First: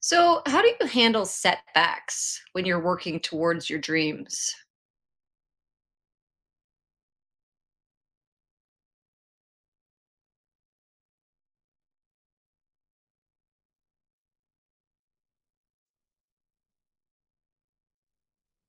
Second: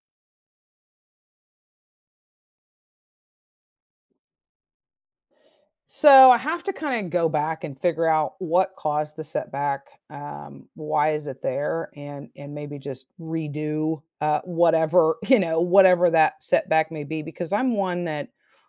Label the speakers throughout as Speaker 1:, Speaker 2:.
Speaker 1: So, how do you handle setbacks when you're working towards your dreams?
Speaker 2: So I have to kind of go back and figure out what caused the setback. Why is it there? And maybe just redo whatever whatever that setback may be. Because I'm one that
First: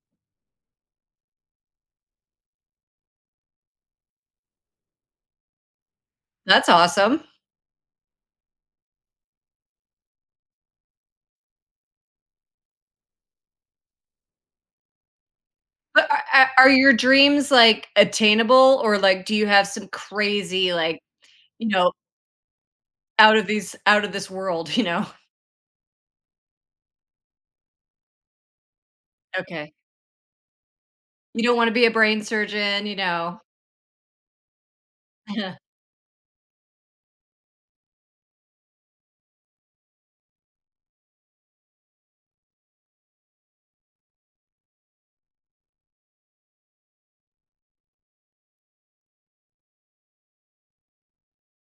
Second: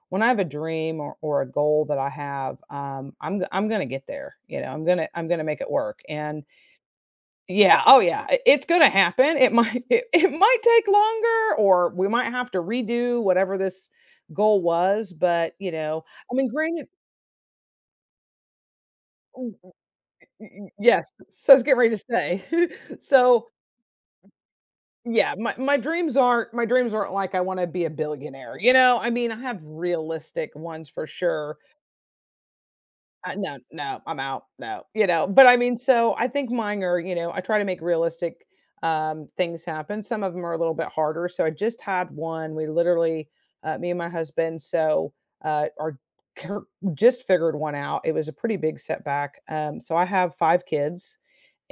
Speaker 2: when I have a dream or a goal that I have, I'm gonna get there. You know, I'm gonna make it work. And
Speaker 1: That's awesome.
Speaker 2: yeah, oh yeah, it's gonna happen. It might it might take longer, or we might have to redo whatever this goal was. But you know,
Speaker 1: But are,
Speaker 2: I
Speaker 1: are
Speaker 2: mean,
Speaker 1: are
Speaker 2: granted.
Speaker 1: your dreams like attainable, or like do you have some
Speaker 2: Y y
Speaker 1: crazy like,
Speaker 2: Yes, so I was
Speaker 1: you
Speaker 2: getting
Speaker 1: know,
Speaker 2: ready to say.
Speaker 1: out of
Speaker 2: So,
Speaker 1: this world, you know?
Speaker 2: yeah, my dreams aren't my dreams aren't like I wanna be a billionaire, you know? I mean, I have
Speaker 1: Okay.
Speaker 2: realistic ones for
Speaker 1: You don't
Speaker 2: sure,
Speaker 1: want to be a brain surgeon, you know.
Speaker 2: no, no, I'm out. No, you know, but I mean, so I think mine are, you know, I try to make realistic things happen. Some of them are a little bit harder. So I just had one. We literally, me and my husband, so are cur- just figured one out. It was a pretty big setback. So I have five kids,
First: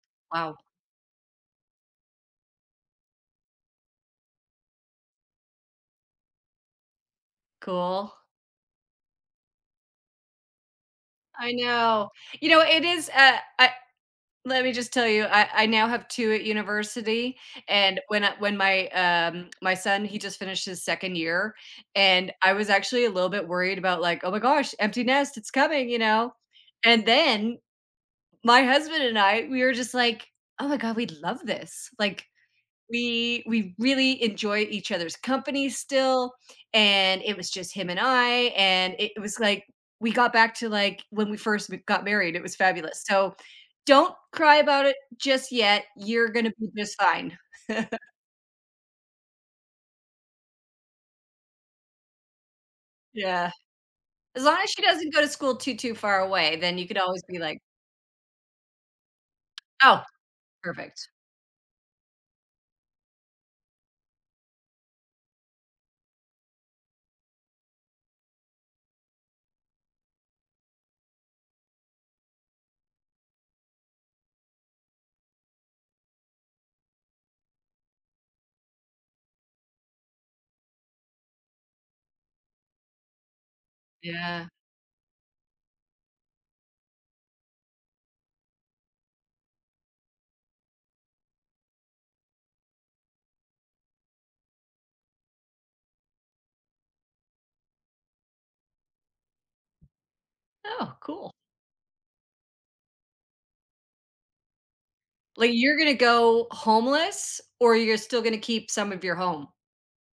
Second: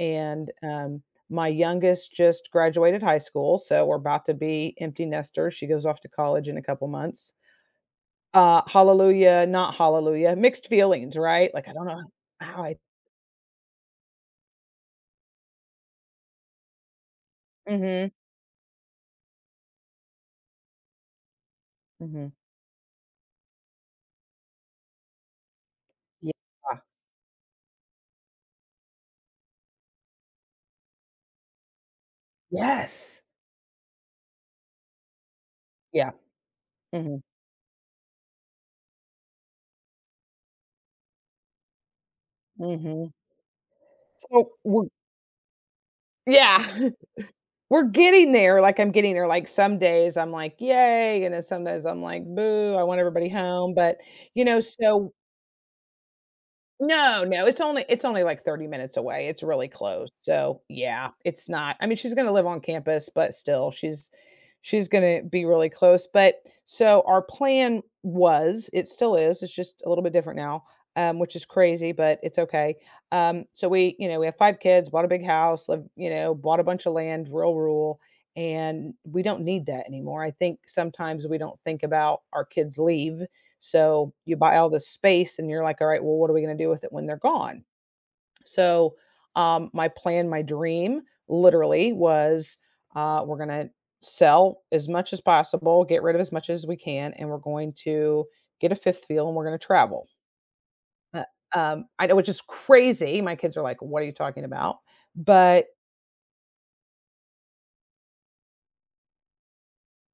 Speaker 2: and
Speaker 1: Wow,
Speaker 2: my youngest just graduated high school, so we're about to be empty nesters. She goes off to college in a couple months,
Speaker 1: cool.
Speaker 2: hallelujah, not hallelujah, mixed feelings,
Speaker 1: I
Speaker 2: right? Like, I don't know
Speaker 1: know. You know,
Speaker 2: how I
Speaker 1: it is let me just tell you, I now have 2 at university, and
Speaker 2: mhm,
Speaker 1: when my, my son, he just finished his 2nd year, and
Speaker 2: mhm.
Speaker 1: I was actually a little bit worried about, like, "Oh my gosh, empty nest, it's coming," you
Speaker 2: Yeah.
Speaker 1: know? And then my husband and I, we were just like, "Oh my god, we love this." Like,
Speaker 2: Yes.
Speaker 1: we really enjoy each other's company
Speaker 2: Yeah.
Speaker 1: still,
Speaker 2: Mhm,
Speaker 1: and it was just him and I, and it was like we got back to, like, when we first m got married, it was fabulous,
Speaker 2: mhm.
Speaker 1: so don't
Speaker 2: So,
Speaker 1: cry about
Speaker 2: we're
Speaker 1: it just yet, you're gonna be
Speaker 2: yeah,
Speaker 1: just fine.
Speaker 2: we're getting there, like, I'm getting there, like, some days I'm like, "Yay," and then some days I'm like, "Boo, I want everybody
Speaker 1: Yeah.
Speaker 2: home," but,
Speaker 1: As
Speaker 2: you
Speaker 1: long
Speaker 2: know,
Speaker 1: as she doesn't
Speaker 2: so
Speaker 1: go to school too, too far away, then you could always
Speaker 2: no,
Speaker 1: be
Speaker 2: no,
Speaker 1: like,
Speaker 2: it's only like 30 minutes away. It's really
Speaker 1: "Oh,
Speaker 2: close. So,
Speaker 1: perfect."
Speaker 2: yeah, it's not I mean, she's gonna live on campus, but still, she's gonna be really close. But so our plan was, it still is, it's just a little bit different now, which is crazy, but it's okay. So we, you know, we have five kids, bought a big house, live, you know, bought a bunch of land, real rural, and we don't need that anymore. I think sometimes we don't think about our kids leave so you
Speaker 1: Yeah.
Speaker 2: buy all this space and you're like, all right, well, what are we going to do with it when they're gone? So my plan, my dream literally was we're going to sell as much as possible, get rid of as much as we can, and we're going to get a fifth wheel and we're going to travel.
Speaker 1: Oh,
Speaker 2: Uh,
Speaker 1: cool.
Speaker 2: I know, which is crazy. My kids are like, what are you talking about?
Speaker 1: Like,
Speaker 2: But
Speaker 1: you're gonna go homeless, or you're still gonna keep some of your home?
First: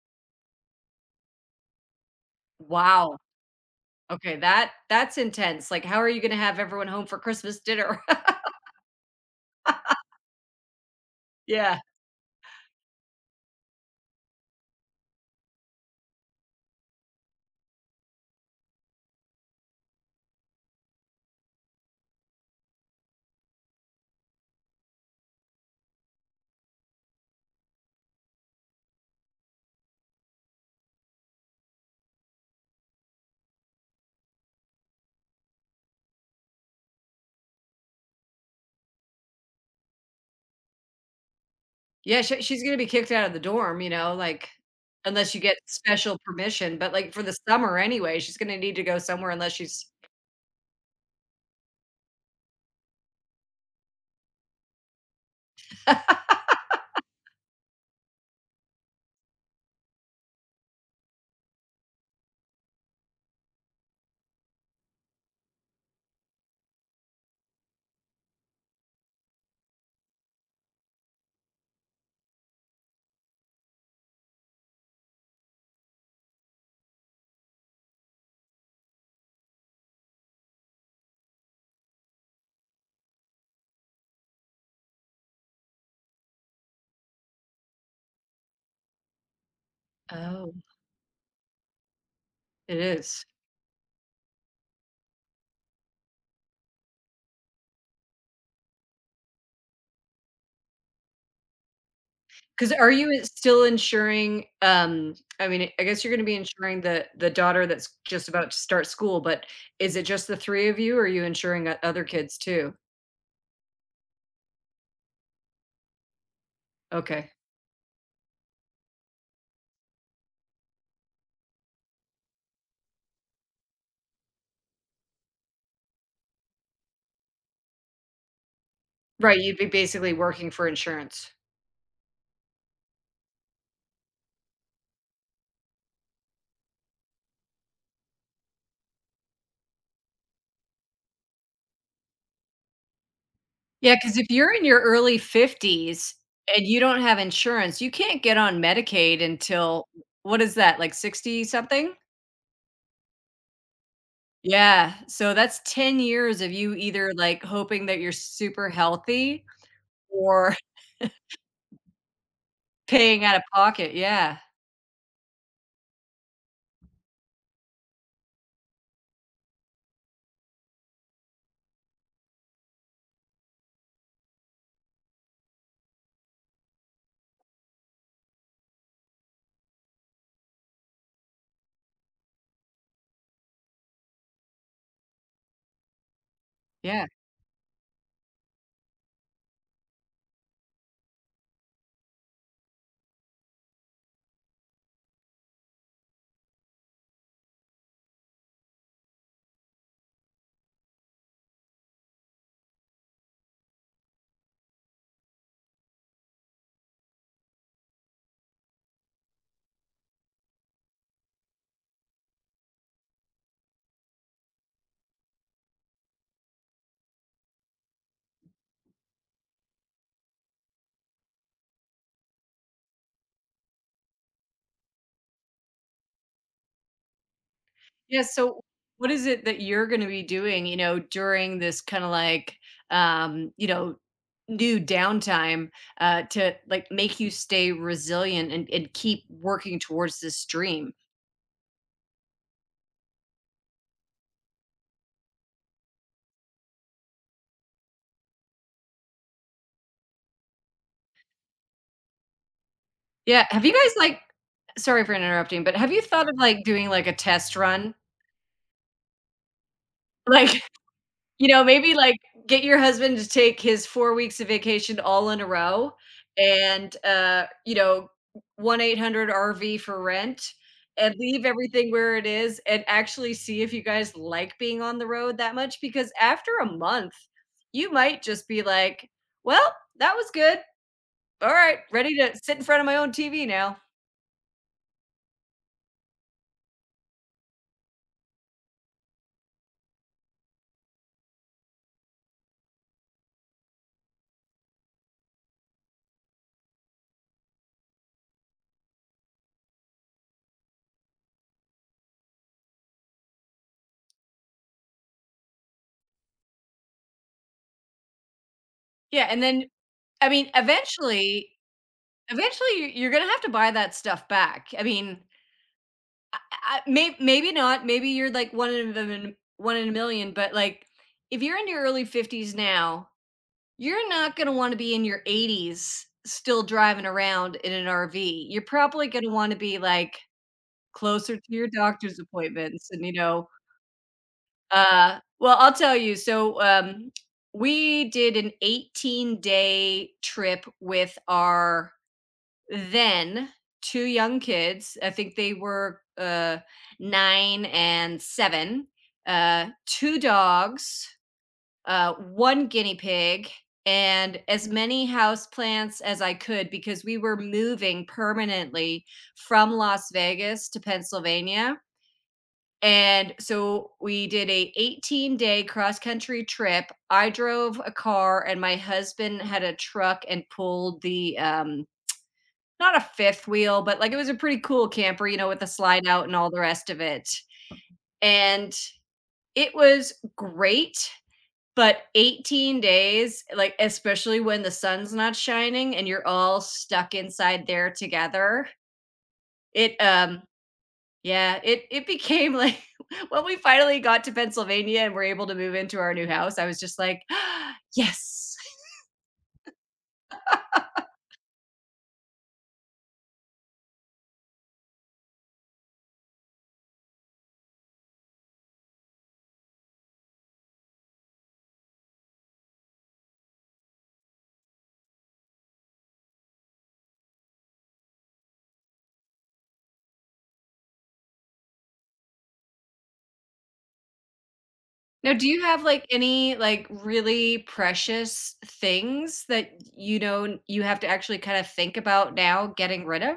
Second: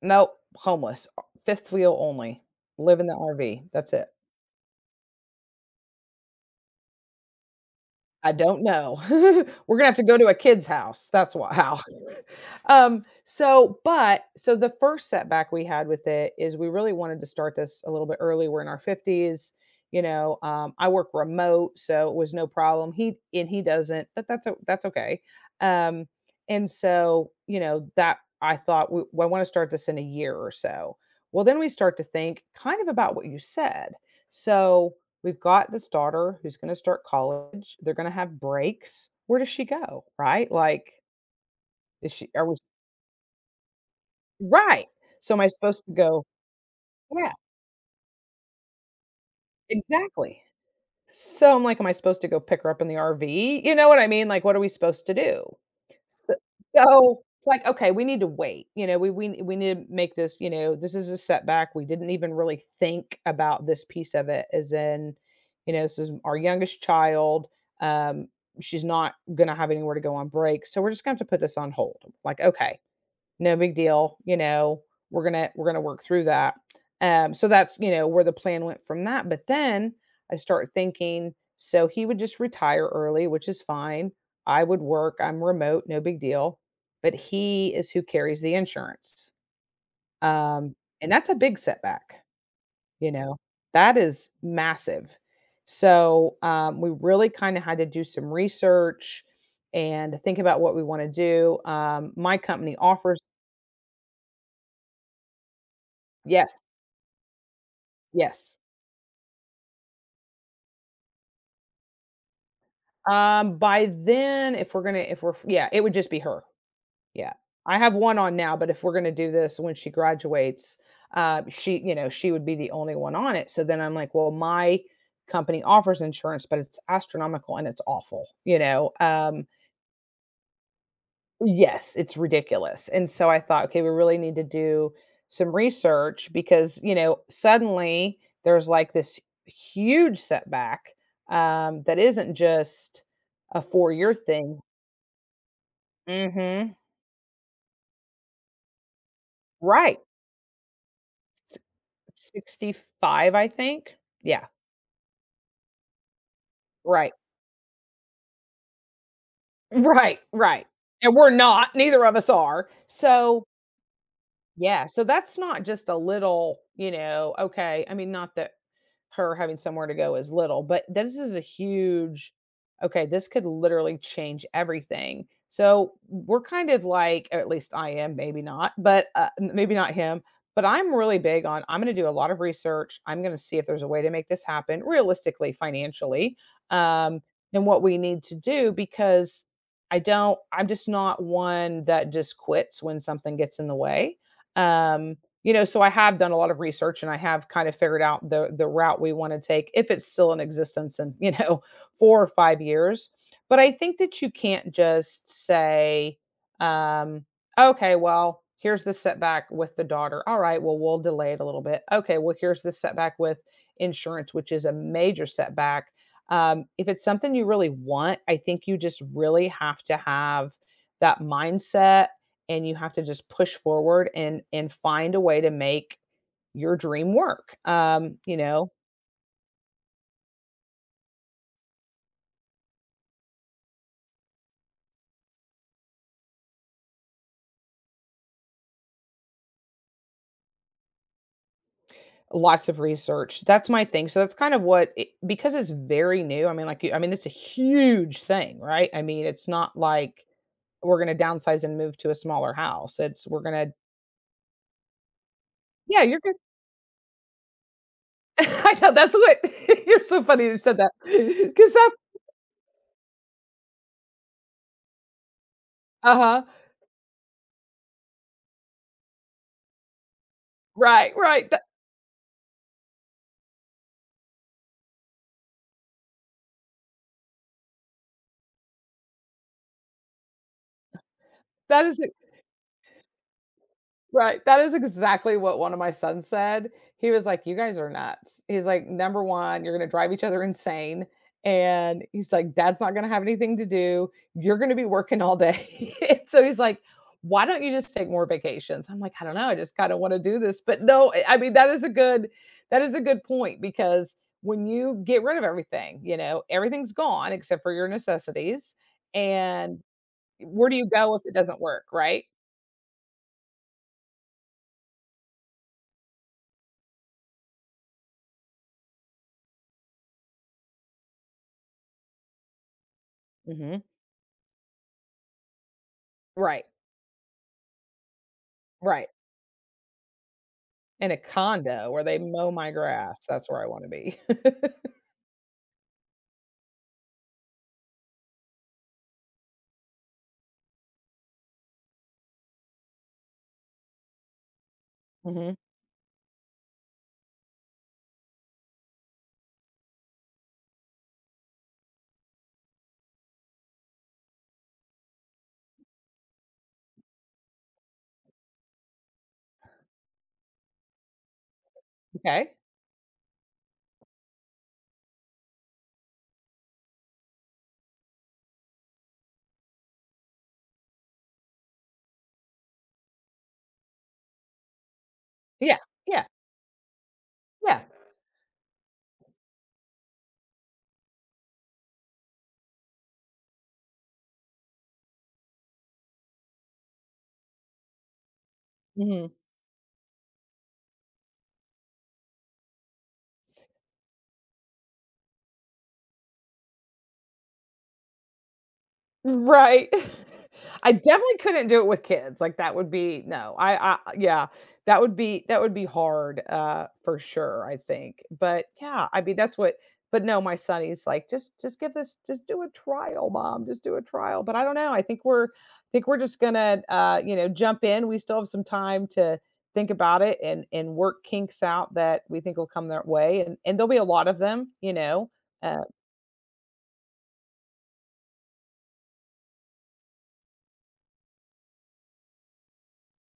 Speaker 2: nope, homeless, fifth wheel only, live in
Speaker 1: Wow.
Speaker 2: the RV. That's it.
Speaker 1: Okay, that's intense, like, how are you gonna have everyone home for Christmas dinner?
Speaker 2: I don't know. We're gonna have to go to a kid's house, that's wha
Speaker 1: Yeah.
Speaker 2: how. So but so the first setback we had with it is we really wanted to start this a little bit early, we're in our 50s, you know, I work remote, so it was no problem, he doesn't, but that's okay. Um, and so, you know, that I thought, "We I wanna start this in a year or so." Well, then we start to think kind of about what you said. So we've got this daughter who's gonna start college, they're gonna have breaks. Where does she go, right? Like, is
Speaker 1: Yeah,
Speaker 2: she
Speaker 1: she
Speaker 2: are we
Speaker 1: she's gonna be kicked out of the dorm, you know, like
Speaker 2: right.
Speaker 1: unless
Speaker 2: So
Speaker 1: you
Speaker 2: am I
Speaker 1: get
Speaker 2: supposed to
Speaker 1: special
Speaker 2: go
Speaker 1: permission, but, like, for the
Speaker 2: yeah,
Speaker 1: summer anyway, she's gonna need to go somewhere unless she's.
Speaker 2: exactly. So I'm like, am I supposed to go pick her up in the RV? You know what I mean? Like, what are we supposed to do? S So, it's like, okay, we need to wait, you know, we need to make this, you know, this is a setback, we didn't even really think about this piece of it as in, you know, this is our youngest child, um, she's not gonna have anywhere to go on break, so we're just gonna have to put this on hold. Like, okay, no big deal, you know, we're gonna work through that. So that's you know where the plan went from that. But then I start thinking, so he would just retire early, which is fine. I would work. I'm remote, no big deal. But he is who carries the insurance,
Speaker 1: Oh,
Speaker 2: um, and that's a big setback.
Speaker 1: it
Speaker 2: You
Speaker 1: is.
Speaker 2: know, that is massive. So we really kind of had to do some research and think about what we want to do. My
Speaker 1: Because
Speaker 2: company
Speaker 1: are you
Speaker 2: offers
Speaker 1: I still insuring, I mean, I guess you're gonna be
Speaker 2: yes.
Speaker 1: insuring the daughter that's just about to
Speaker 2: Yes.
Speaker 1: start school, but is it just the 3 of you, or are you insuring o other kids too?
Speaker 2: By then, if we're gonna if we're yeah, it would just be her.
Speaker 1: Okay.
Speaker 2: Yeah. I have one on now, but if we're gonna do this when she graduates, she, you know, she would be the only one on it. So then I'm like, well, my company offers insurance, but it's astronomical and it's awful, you know.
Speaker 1: Right, you'd be basically working for insurance.
Speaker 2: Yes, it's ridiculous, and so I thought, "Okay, we really need to do some research," because, you know, suddenly there's, like, this huge setback, that isn't just a
Speaker 1: Yeah,
Speaker 2: four-year
Speaker 1: because if you're
Speaker 2: thing.
Speaker 1: in your early 50s and
Speaker 2: Mhm.
Speaker 1: you don't have insurance, you can't get on Medicaid until
Speaker 2: Right.
Speaker 1: what is that, like 60 something?
Speaker 2: 65, I think? Yeah,
Speaker 1: Yeah, so that's 10 years of you either,
Speaker 2: right.
Speaker 1: like, hoping that you're super healthy,
Speaker 2: Right,
Speaker 1: or
Speaker 2: right, and we're not, neither of us are.
Speaker 1: paying out of
Speaker 2: So
Speaker 1: pocket, yeah,
Speaker 2: yeah, so that's not just a little, you know, okay, I mean, not that her having somewhere to go is little, but this is a huge, okay, this could literally change everything. So we're kind of like, or at least I am, maybe not, but maybe not him, but I'm really big on I'm going to do a lot of research. I'm going to see if there's a way to make this happen realistically, financially,
Speaker 1: yeah.
Speaker 2: um, and what we need to do because I don't, I'm just not one that just quits when something gets in the way. Um, you know, so I have done a lot of research and I have kind of figured out the route we want to take if it's still in existence in, you know, 4 or 5 years. But I think that you can't just say, um, "Okay, well, here's the setback with the daughter. All right, well, we'll delay it a little bit. Okay, well, here's the setback with insurance, which is a major setback." If it's something you really want, I think you just really have to have that mindset and you have to just push forward and find a way to make your dream work.
Speaker 1: Yeah,
Speaker 2: You
Speaker 1: so
Speaker 2: know,
Speaker 1: what is it that you're gonna be doing, you know, during this kinda, like, you know, new downtime, to, like, make you stay resilient and keep working towards this dream?
Speaker 2: lots of research. That's my thing. So that's kind of what it, because it's very new. I mean, like, I mean, it's a huge thing, right? I mean, it's not like we're going to downsize and move to a smaller house. It's we're
Speaker 1: Yeah, have
Speaker 2: going
Speaker 1: you
Speaker 2: to,
Speaker 1: guys, like, sorry for interrupting, but have you
Speaker 2: yeah, you're
Speaker 1: thought of,
Speaker 2: good.
Speaker 1: like, doing, like, a test run?
Speaker 2: I know that's what you're so funny
Speaker 1: Like,
Speaker 2: you said that
Speaker 1: you know,
Speaker 2: because
Speaker 1: maybe,
Speaker 2: that's
Speaker 1: like, get your husband to take his 4 weeks of vacation all in a row
Speaker 2: uh huh
Speaker 1: and, you know, 1-800-RV for rent
Speaker 2: right
Speaker 1: and leave
Speaker 2: right that
Speaker 1: everything where it is and actually see if you guys like being on the road that much, because after a month, you might just be like, "Well, that was good. Alright,
Speaker 2: that is
Speaker 1: ready to sit in front of my own TV now."
Speaker 2: right, that is exactly what one of my sons said. He was like, "You guys are nuts." He's like, "Number 1, you're gonna drive each other insane," and he's like, "Dad's not gonna have anything to do. You're gonna be working all day." And so he's like, "Why don't you just take more vacations?" I'm like, "I don't know. I just kinda wanna do this." But no, I mean, that is a good that is a good point because when you get rid of everything, you know, everything's gone except for your necessities,
Speaker 1: Yeah, and then
Speaker 2: and
Speaker 1: I mean,
Speaker 2: where do you go if it doesn't work, right?
Speaker 1: eventually you're gonna have to buy that stuff back. I mean, I I may maybe not, maybe you're like 1 in the 1 in a million, but, like, if you're in your early 50s now,
Speaker 2: Mhm.
Speaker 1: you're not gonna wanna be in your 80s still
Speaker 2: Right,
Speaker 1: driving around in an RV. You're probably
Speaker 2: right.
Speaker 1: gonna wanna be, like,
Speaker 2: In a
Speaker 1: closer to your
Speaker 2: condo where
Speaker 1: doctor's
Speaker 2: they mow my
Speaker 1: appointments and, you
Speaker 2: grass,
Speaker 1: know,
Speaker 2: that's where I wanna be.
Speaker 1: well, I'll tell you, so, we did an 18-day trip with our then two young kids, i think they
Speaker 2: Mhm,
Speaker 1: were uh nine and seven, two dogs, one guinea pig, and as many houseplants as I could, because we were moving permanently from las vegas to pennsylvania.
Speaker 2: okay.
Speaker 1: And so we did a 18-day cross country trip. I drove a car and my husband had a truck and pulled the, not a fifth wheel, but, like, it was a pretty cool camper, you know, with the
Speaker 2: Yeah,
Speaker 1: slide out
Speaker 2: yeah,
Speaker 1: and all the rest of it,
Speaker 2: yeah.
Speaker 1: and it was great, but 18 days, like, especially when the sun's not shining and you're all stuck inside there together,
Speaker 2: Mhm.
Speaker 1: it, yeah, it became, like when we finally got to Pennsylvania and were able to move into our new house, I was just like, "Yes."
Speaker 2: Right. I definitely couldn't do it with kids, like, that would be no, I yeah, that would be hard, for sure, I think, but, yeah, I mean, that's what but no, my son, he's like, just give this just do a trial, mom, just do a trial," but I don't know, I think we're just gonna, you know, jump in, we still have some time to think about it and work kinks out that we think will come their way, and there'll be a lot of them, you know,
Speaker 1: Now, do you have
Speaker 2: uh
Speaker 1: like any like really precious things that you know you have to actually kind of think about now getting rid of?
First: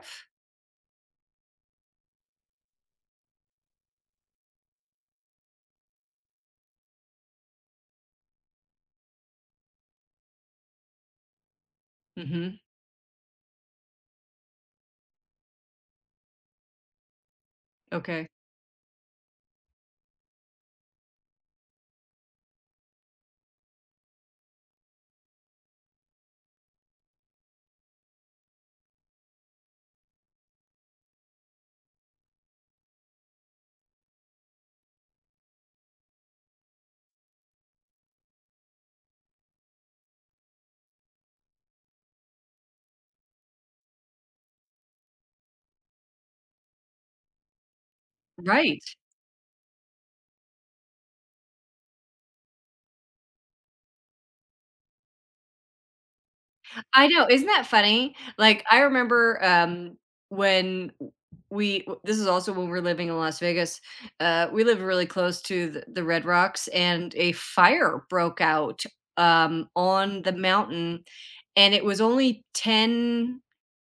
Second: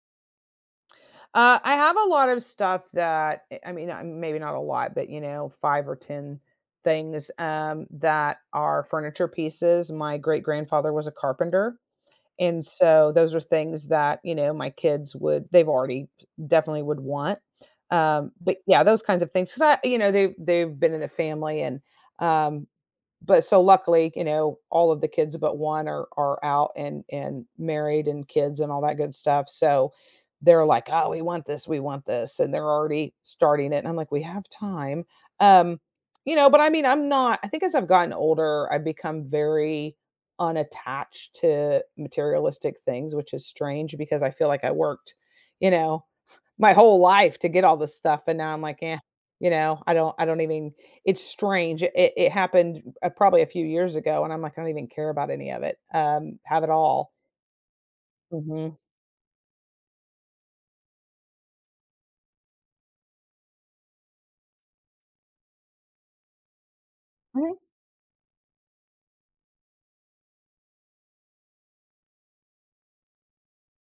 Speaker 2: I have a lot of stuff that eh, I mean, maybe not a lot, but you know, 5 or 10 things, that are furniture pieces. My great-grandfather was a carpenter,
Speaker 1: Mhm.
Speaker 2: and so those are things that, you know, my kids would they've already definitely would want.
Speaker 1: Okay.
Speaker 2: But yeah, those kinds of things 'cause I you know, they've been in the family and, um, but so luckily, you know, all of the kids but one are out and married and kids and all that good stuff. So they're like, "Oh, we want this," and they're already starting it. And I'm like, "We have time," um, you know. But I mean, I'm not. I think as I've gotten older, I've become very unattached to materialistic things, which is strange because I feel like I worked, you know, my whole life to get all this stuff, and now I'm like,
Speaker 1: Right.
Speaker 2: "Yeah, you know, I don't even it's strange. It happened probably a few years ago, and I'm like, I don't even care about any of it. Have it
Speaker 1: I
Speaker 2: all.
Speaker 1: know, isn't that funny? Like,
Speaker 2: hmm
Speaker 1: I remember, when w we w this is also when we're living in Las Vegas, we live really close to the Red Rocks, and a
Speaker 2: hmm
Speaker 1: fire broke out, on the mountain, and it was only 10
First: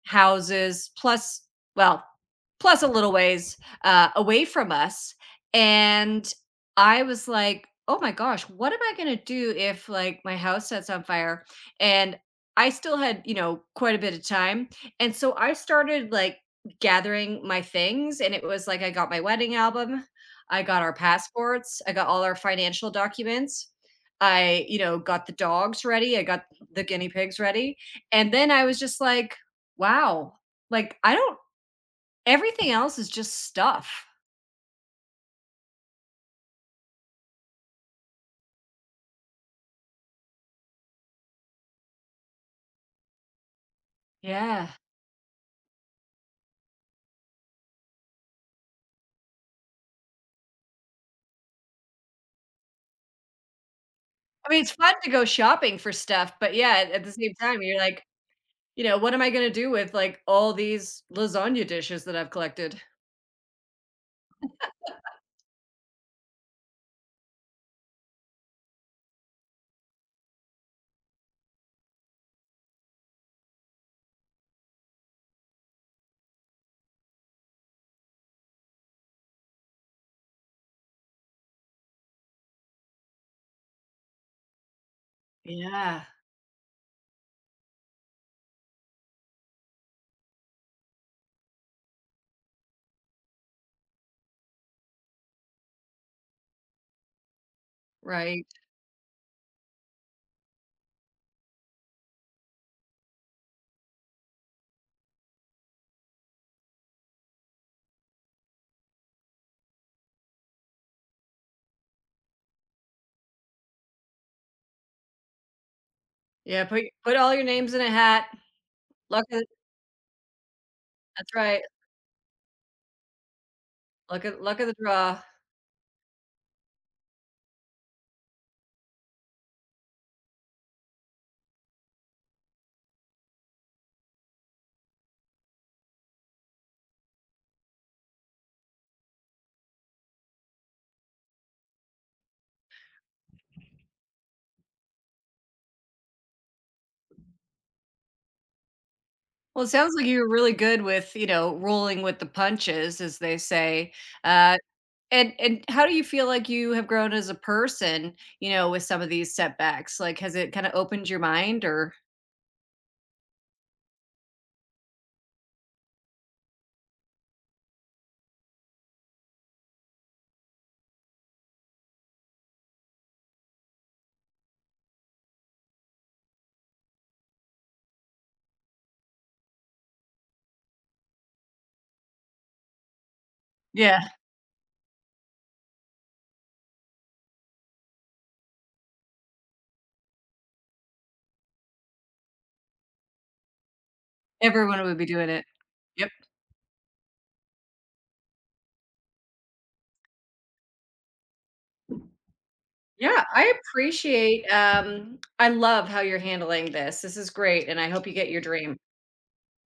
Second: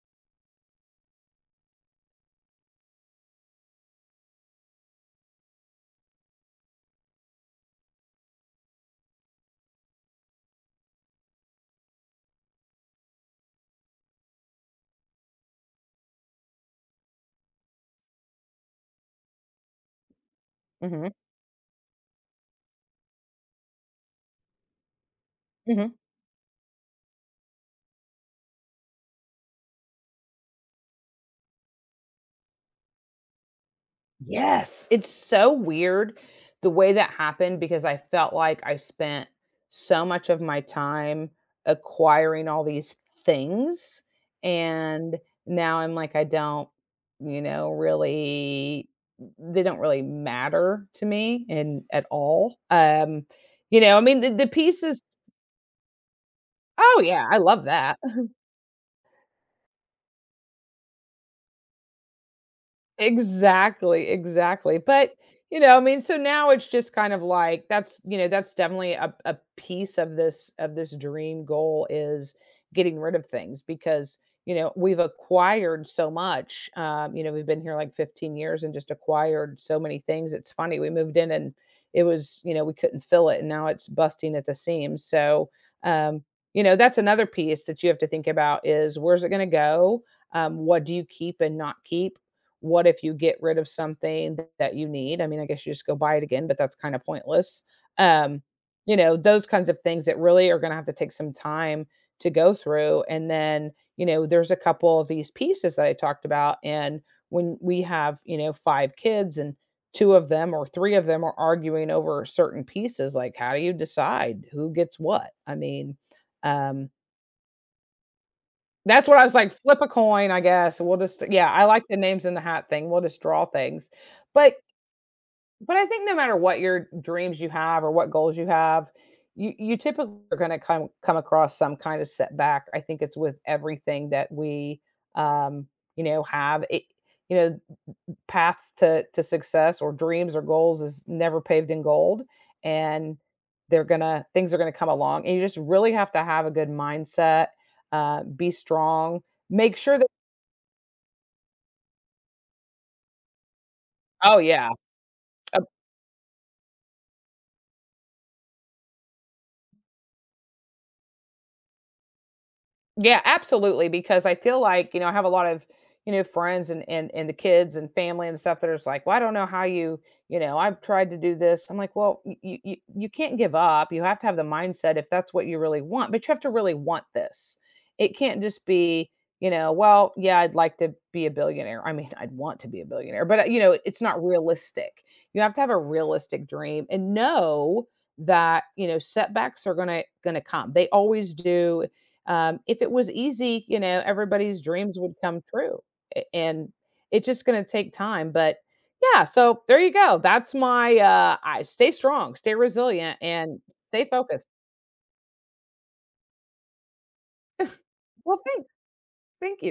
Speaker 1: houses plus, well, plus a little ways, away from us, and I was like, "Oh my gosh, what am I gonna do if, like, my house sets on fire?" And I still had, you know, quite a bit of time. And so I started like gathering my things. And it was like I got my wedding album, I got our
Speaker 2: hmm
Speaker 1: passports, I got all our financial documents. I, you know, got the dogs
Speaker 2: hmm
Speaker 1: ready, I got the guinea pigs ready. And then I was just like, wow, like I don't, everything else is just stuff.
Speaker 2: Yes, it's so weird the way that happened because I felt like I spent so much of my time acquiring all these things,
Speaker 1: Yeah.
Speaker 2: and now I'm like, I don't, you know, really. They don't really matter to me, and at all. You know, I mean, the
Speaker 1: I mean, it's fun
Speaker 2: pieces
Speaker 1: to go shopping for stuff, but yeah, at
Speaker 2: Oh,
Speaker 1: the
Speaker 2: yeah,
Speaker 1: same
Speaker 2: I
Speaker 1: time,
Speaker 2: love
Speaker 1: you're
Speaker 2: that.
Speaker 1: like, you know, what am I going to do with like all these lasagna dishes that I've collected?
Speaker 2: Exactly, exactly. But, you know, I mean, so now it's just kind of like that's, you know, that's definitely a piece of this dream goal is getting rid of things because, you know, we've acquired so much. You know, we've been here like 15 years and just acquired so many things. It's funny. We moved in and it was, you know, we couldn't fill it and now it's busting at the seams. So,
Speaker 1: Yeah,
Speaker 2: um, you know, that's another piece that you have to think about is where's it going to go? What do you keep and not keep? What if you get rid of something that you need? I mean, I guess you just go buy it again, but that's kind of pointless. Um,
Speaker 1: right.
Speaker 2: you know, those kinds of things that really are going to have to take some time to go through. And then, you know, there's a couple of these pieces that I talked about. And when we have, you know, five kids and two of them or three of them are arguing over certain pieces, like how do you decide who gets what? I mean,
Speaker 1: Yeah,
Speaker 2: um,
Speaker 1: put all your names in a hat.
Speaker 2: that's what I
Speaker 1: Luck
Speaker 2: was
Speaker 1: of
Speaker 2: like, flip a coin, I guess. We'll just
Speaker 1: That's
Speaker 2: yeah,
Speaker 1: right.
Speaker 2: I like the names in the hat thing. We'll just draw things.
Speaker 1: Luck of
Speaker 2: But
Speaker 1: luck of the draw.
Speaker 2: but I think no matter what your dreams you have or what goals you have, you typically are going to come across some kind of setback. I think it's with everything that we um, you know, have. It, you know, paths to success or dreams or goals is never paved in gold and they're gonna things are gonna come along and you just really have to have a good mindset, be strong,
Speaker 1: Well, it
Speaker 2: make
Speaker 1: sounds
Speaker 2: sure
Speaker 1: like
Speaker 2: that
Speaker 1: you were really good with, you know, rolling with the punches, as they say.
Speaker 2: oh
Speaker 1: Uh,
Speaker 2: yeah.
Speaker 1: and how do you feel like you have grown as a person, you know, with some of these setbacks? Like, has it kind of opened your mind, or
Speaker 2: Yeah, absolutely. Because I feel like, you know, I have a lot of, you know, friends and the kids and family and stuff that are just like, well, I don't know how you, you know, I've tried to do this. I'm like, well, you can't give up. You have to have the mindset if that's what you really want, but you have to really want this. It can't just be, you know, well, yeah, I'd like to be a billionaire. I mean, I'd want to be a billionaire, but you know,
Speaker 1: yeah,
Speaker 2: it's not realistic. You have to have a realistic dream and know that you know setbacks are gonna come, they always do. If it was easy, you know, everybody's
Speaker 1: everyone would
Speaker 2: dreams
Speaker 1: be
Speaker 2: would
Speaker 1: doing
Speaker 2: come
Speaker 1: it.
Speaker 2: true,
Speaker 1: Yep.
Speaker 2: and it's just going to take time. But yeah, so there you go. That's my I stay strong, stay resilient,
Speaker 1: Yeah, I
Speaker 2: and stay
Speaker 1: appreciate.
Speaker 2: focused.
Speaker 1: I love how you're handling this. This is great, and I hope you get
Speaker 2: Well,
Speaker 1: your
Speaker 2: thanks,
Speaker 1: dream.
Speaker 2: thank you.